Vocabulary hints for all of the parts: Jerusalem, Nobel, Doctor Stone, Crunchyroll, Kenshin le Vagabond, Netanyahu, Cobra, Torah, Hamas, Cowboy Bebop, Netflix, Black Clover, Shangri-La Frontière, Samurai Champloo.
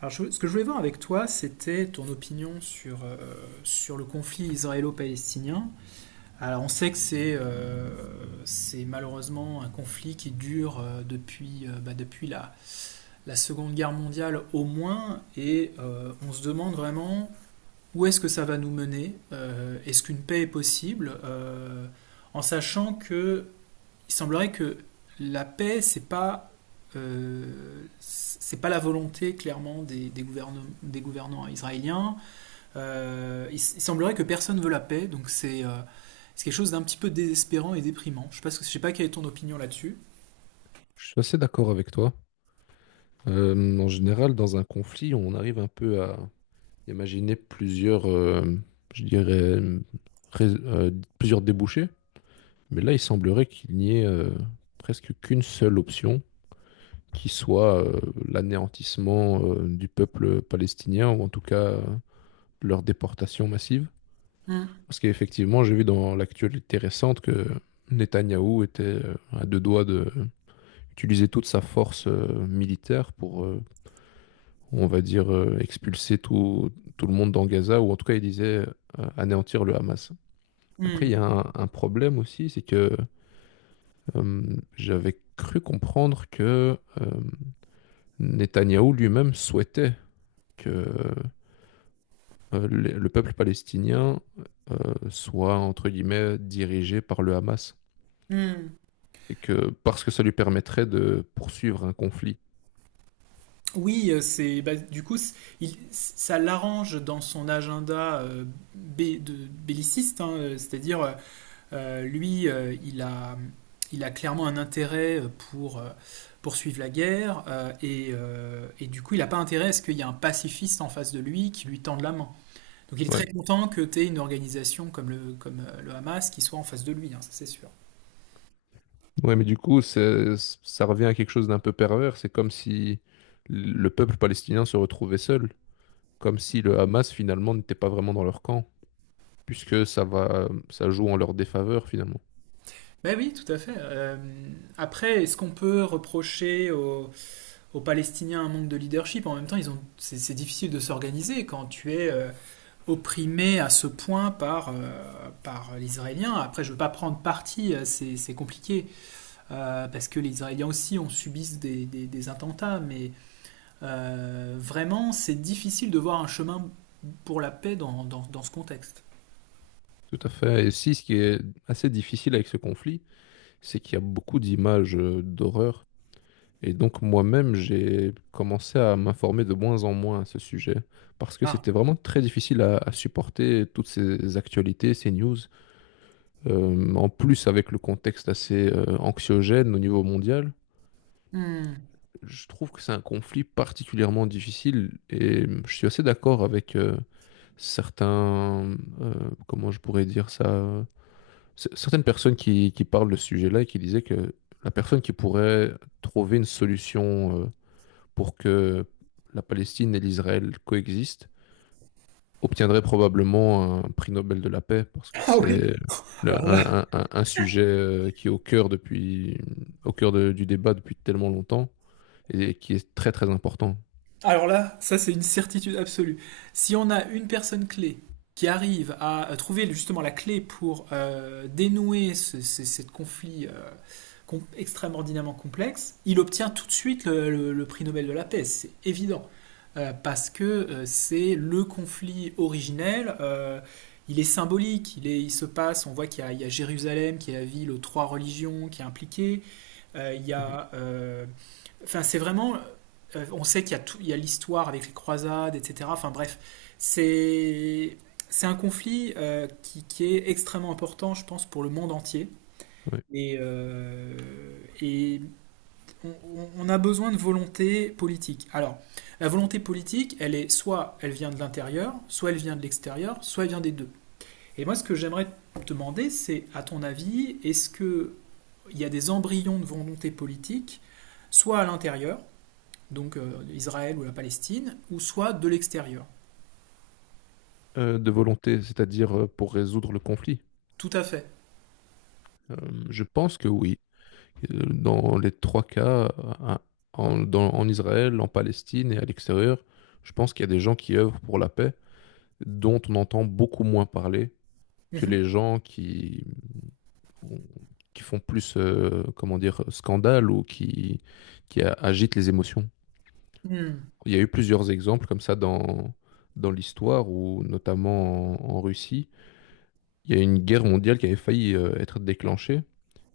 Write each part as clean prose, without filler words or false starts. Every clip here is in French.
Ce que je voulais voir avec toi, c'était ton opinion sur, sur le conflit israélo-palestinien. Alors, on sait que c'est malheureusement un conflit qui dure depuis la Seconde Guerre mondiale au moins, et on se demande vraiment où est-ce que ça va nous mener. Est-ce qu'une paix est possible, en sachant que il semblerait que la paix, c'est pas la volonté clairement des gouvernants israéliens. Il semblerait que personne veut la paix, donc c'est quelque chose d'un petit peu désespérant et déprimant. Je sais pas, je sais pas quelle est ton opinion là-dessus. Je suis assez d'accord avec toi. En général, dans un conflit, on arrive un peu à imaginer je dirais, rais- euh, plusieurs débouchés. Mais là, il semblerait qu'il n'y ait presque qu'une seule option, qui soit l'anéantissement du peuple palestinien, ou en tout cas leur déportation massive. Mm. Parce qu'effectivement, j'ai vu dans l'actualité récente que Netanyahou était à deux doigts de utiliser toute sa force militaire pour on va dire, expulser tout le monde dans Gaza, ou en tout cas, il disait anéantir le Hamas. Après, il y Mm. a un problème aussi, c'est que j'avais cru comprendre que Netanyahou lui-même souhaitait que le peuple palestinien soit, entre guillemets, dirigé par le Hamas, Mm. et que parce que ça lui permettrait de poursuivre un conflit. Oui, c'est ça l'arrange dans son agenda belliciste, hein, c'est-à-dire Euh, lui, euh, il a, il a clairement un intérêt pour poursuivre la guerre, et du coup, il n'a pas intérêt à ce qu'il y ait un pacifiste en face de lui qui lui tende la main. Donc il est Ouais. très content que tu aies une organisation comme comme le Hamas qui soit en face de lui, hein, ça c'est sûr. Ouais, mais du coup, c'est- ça revient à quelque chose d'un peu pervers. C'est comme si le peuple palestinien se retrouvait seul, comme si le Hamas finalement n'était pas vraiment dans leur camp, puisque ça va, ça joue en leur défaveur finalement. Ben oui, tout à fait. Après, est-ce qu'on peut reprocher aux Palestiniens un manque de leadership. En même temps, c'est difficile de s'organiser quand tu es opprimé à ce point par les Israéliens. Après, je ne veux pas prendre parti, c'est compliqué, parce que les Israéliens aussi ont subi des attentats, mais vraiment, c'est difficile de voir un chemin pour la paix dans ce contexte. Tout à fait. Et aussi, ce qui est assez difficile avec ce conflit, c'est qu'il y a beaucoup d'images d'horreur. Et donc moi-même, j'ai commencé à m'informer de moins en moins à ce sujet, parce que Ah. c'était vraiment très difficile à supporter toutes ces actualités, ces news. En plus, avec le contexte assez anxiogène au niveau mondial, Hmm. je trouve que c'est un conflit particulièrement difficile et je suis assez d'accord avec certains, comment je pourrais dire ça, certaines personnes qui parlent de ce sujet-là et qui disaient que la personne qui pourrait trouver une solution pour que la Palestine et l'Israël coexistent, obtiendrait probablement un prix Nobel de la paix parce que Ah oui. c'est le- Alors là, un sujet qui est au cœur depuis, au cœur de- du débat depuis tellement longtemps et qui est très très important. alors là, ça c'est une certitude absolue. Si on a une personne clé qui arrive à trouver justement la clé pour dénouer cette conflit extraordinairement complexe, il obtient tout de suite le prix Nobel de la paix, c'est évident. Parce que c'est le conflit originel, il est symbolique, il se passe, on voit qu'il y a, il y a Jérusalem qui est la ville aux trois religions qui est impliquée, il y Mhm. a... enfin, c'est vraiment... on sait qu'il y a, tout, il y a l'histoire avec les croisades, etc. Enfin bref, c'est... C'est un conflit qui est extrêmement important, je pense, pour le monde entier. Ouais. Et, euh, on a besoin de volonté politique. Alors, la volonté politique, elle est soit elle vient de l'intérieur, soit elle vient de l'extérieur, soit elle vient des deux. Et moi, ce que j'aimerais te demander, c'est, à ton avis, est-ce que il y a des embryons de volonté politique, soit à l'intérieur, donc Israël ou la Palestine, ou soit de l'extérieur? De volonté, c'est-à-dire pour résoudre le conflit. Tout à fait. Euh, je pense que oui. Dans les trois cas, euh, en, dans- en Israël, en Palestine et à l'extérieur, je pense qu'il y a des gens qui œuvrent pour la paix, dont on entend beaucoup moins parler que Mhm. les gens qui, on- qui font plus, comment dire, scandale ou qui a- agitent les émotions. Hmm. Il y a eu plusieurs exemples comme ça dans, dans l'histoire, où notamment en, en Russie, il y a une guerre mondiale qui avait failli être déclenchée,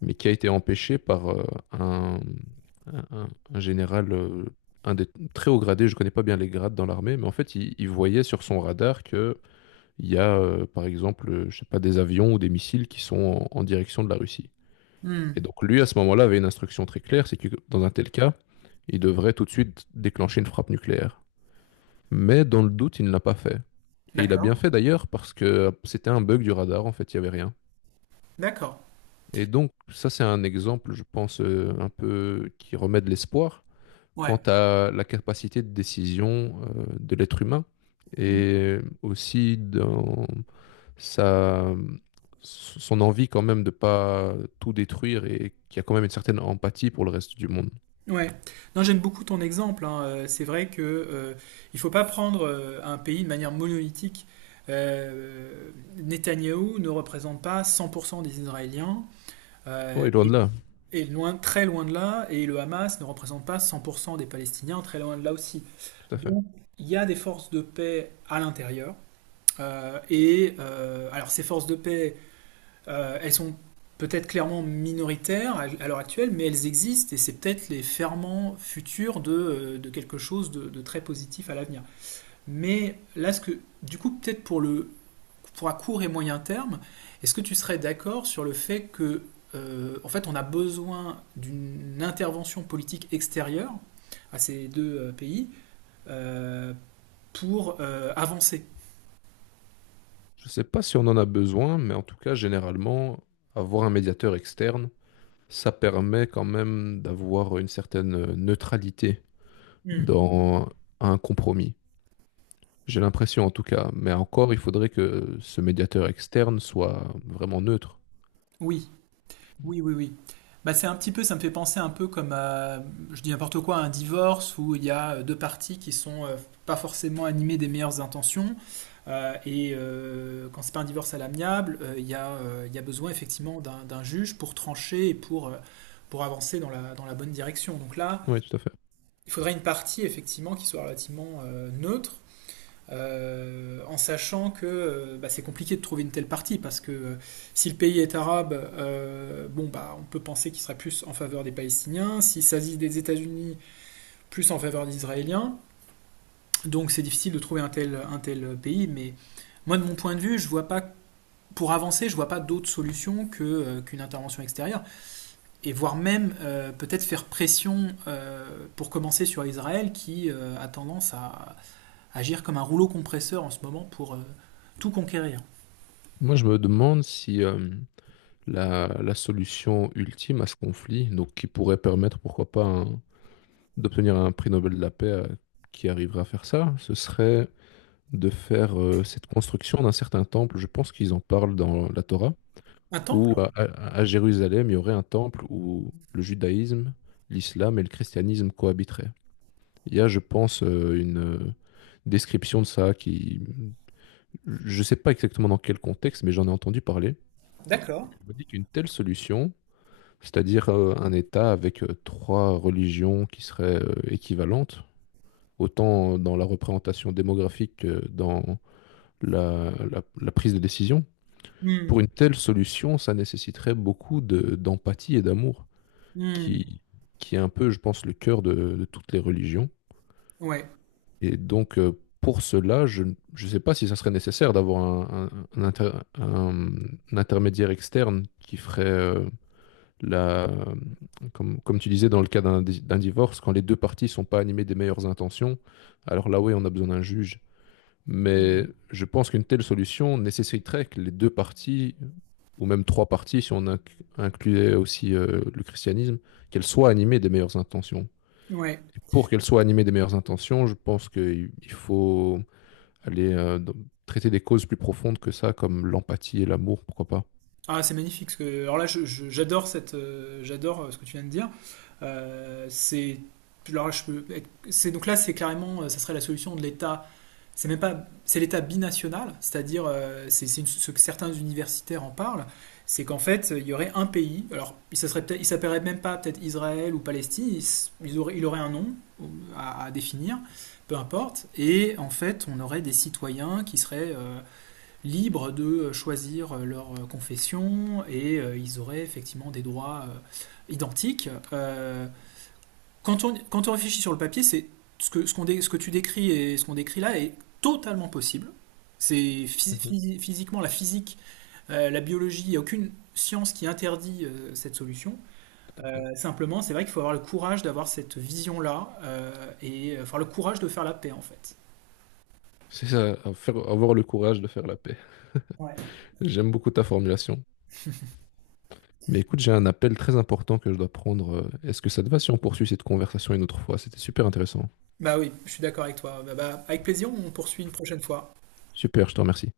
mais qui a été empêchée par un, un général, un des très hauts gradés, je connais pas bien les grades dans l'armée, mais en fait, il voyait sur son radar que il y a, par exemple, je sais pas, des avions ou des missiles qui sont en en direction de la Russie. Et Hmm. donc lui, à ce moment-là, avait une instruction très claire, c'est que dans un tel cas, il devrait tout de suite déclencher une frappe nucléaire. Mais dans le doute, il ne l'a pas fait. Et il a bien D'accord. fait d'ailleurs parce que c'était un bug du radar, en fait, il n'y avait rien. D'accord. Et donc ça, c'est un exemple, je pense, un peu qui remet de l'espoir Ouais. quant à la capacité de décision de l'être humain et aussi dans sa, son envie quand même de ne pas tout détruire et qui a quand même une certaine empathie pour le reste du monde. Ouais, non, j'aime beaucoup ton exemple, hein. C'est vrai que il faut pas prendre un pays de manière monolithique. Euh, Netanyahou ne représente pas 100% des Israéliens, euh, Oui, loin de et, là, et loin, très loin de là, et le Hamas ne représente pas 100% des Palestiniens, très loin de là aussi. tout à fait. Donc, il y a des forces de paix à l'intérieur, alors ces forces de paix elles sont peut-être clairement minoritaires à l'heure actuelle, mais elles existent et c'est peut-être les ferments futurs de quelque chose de très positif à l'avenir. Mais là, ce que, du coup, peut-être pour, le, pour à court et moyen terme, est-ce que tu serais d'accord sur le fait que, en fait, on a besoin d'une intervention politique extérieure à ces deux pays, euh, pour avancer. Je ne sais pas si on en a besoin, mais en tout cas, généralement, avoir un médiateur externe, ça permet quand même d'avoir une certaine neutralité Hmm. dans un compromis. J'ai l'impression en tout cas, mais encore, il faudrait que ce médiateur externe soit vraiment neutre. Oui. Oui, oui, oui. Bah, c'est un petit peu, ça me fait penser un peu comme à, je dis n'importe quoi, à un divorce où il y a deux parties qui sont pas forcément animées des meilleures intentions. Quand c'est pas un divorce à l'amiable, il y a besoin effectivement d'un juge pour trancher et pour avancer dans dans la bonne direction. Donc là, Oui, tout à fait. il faudrait une partie effectivement qui soit relativement neutre, en sachant que c'est compliqué de trouver une telle partie parce que si le pays est arabe, bon bah on peut penser qu'il sera plus en faveur des Palestiniens, s'il s'agit des États-Unis, plus en faveur des Israéliens. Donc c'est difficile de trouver un tel pays, mais moi de mon point de vue, je vois pas pour avancer, je vois pas d'autre solution que qu'une intervention extérieure et voire même peut-être faire pression pour commencer sur Israël qui a tendance à agir comme un rouleau compresseur en ce moment pour tout conquérir. Moi, je me demande si la, la solution ultime à ce conflit, donc qui pourrait permettre, pourquoi pas, un- d'obtenir un prix Nobel de la paix qui arriverait à faire ça, ce serait de faire cette construction d'un certain temple. Je pense qu'ils en parlent dans la Torah, Un où temple? À Jérusalem, il y aurait un temple où le judaïsme, l'islam et le christianisme cohabiteraient. Il y a, je pense, une description de ça qui... Je ne sais pas exactement dans quel contexte, mais j'en ai entendu parler. D'accord. Je me dis qu'une telle solution, c'est-à-dire un État avec trois religions qui seraient équivalentes, autant dans la représentation démographique que dans la la- la prise de décision, Hmm, pour une telle solution, ça nécessiterait beaucoup de- d'empathie et d'amour, hmm, qui, qui est un peu, je pense, le cœur de toutes les religions. ouais, Et donc, pour cela, je ne je sais pas si ça serait nécessaire d'avoir un inter- un intermédiaire externe qui ferait la, comme, comme tu disais dans le cas d'un di- d'un divorce, quand les deux parties sont pas animées des meilleures intentions, alors là, oui, on a besoin d'un juge mais je pense qu'une telle solution nécessiterait que les deux parties, ou même trois parties, si on inc- incluait aussi le christianisme, qu'elles soient animées des meilleures intentions. ouais. Et pour qu'elles soient animées des meilleures intentions, je pense qu'il il faut aller traiter des causes plus profondes que ça, comme l'empathie et l'amour, pourquoi pas. Ah, c'est magnifique, ce que... Alors là, j'adore cette, j'adore ce que tu viens de dire. C'est, alors là, je peux être- c'est donc là, c'est carrément, ça serait la solution de l'État. C'est même pas, c'est l'État binational, c'est-à-dire, ce que certains universitaires en parlent, c'est qu'en fait, il y aurait un pays. Alors, il s'appellerait même pas peut-être Israël ou Palestine. Il, s- ils auraient- il aurait un nom euh, à définir, peu importe. Et en fait, on aurait des citoyens qui seraient libres de choisir leur confession et ils auraient effectivement des droits identiques. Quand quand on réfléchit sur le papier, c'est ce que tu décris et ce qu'on décrit là est totalement possible. C'est Mhm, physiquement la physique, la biologie, il n'y a aucune science qui interdit cette solution. tout à fait. Simplement, c'est vrai qu'il faut avoir le courage d'avoir cette vision-là avoir le courage de faire la paix en fait. C'est ça, à faire- avoir le courage de faire la paix. Ouais. J'aime beaucoup ta formulation. Mais écoute, j'ai un appel très important que je dois prendre. Est-ce que ça te va si on poursuit cette conversation une autre fois? C'était super intéressant. Bah oui, je suis d'accord avec toi. Bah, bah, avec plaisir, on poursuit une prochaine fois. Super, je te remercie.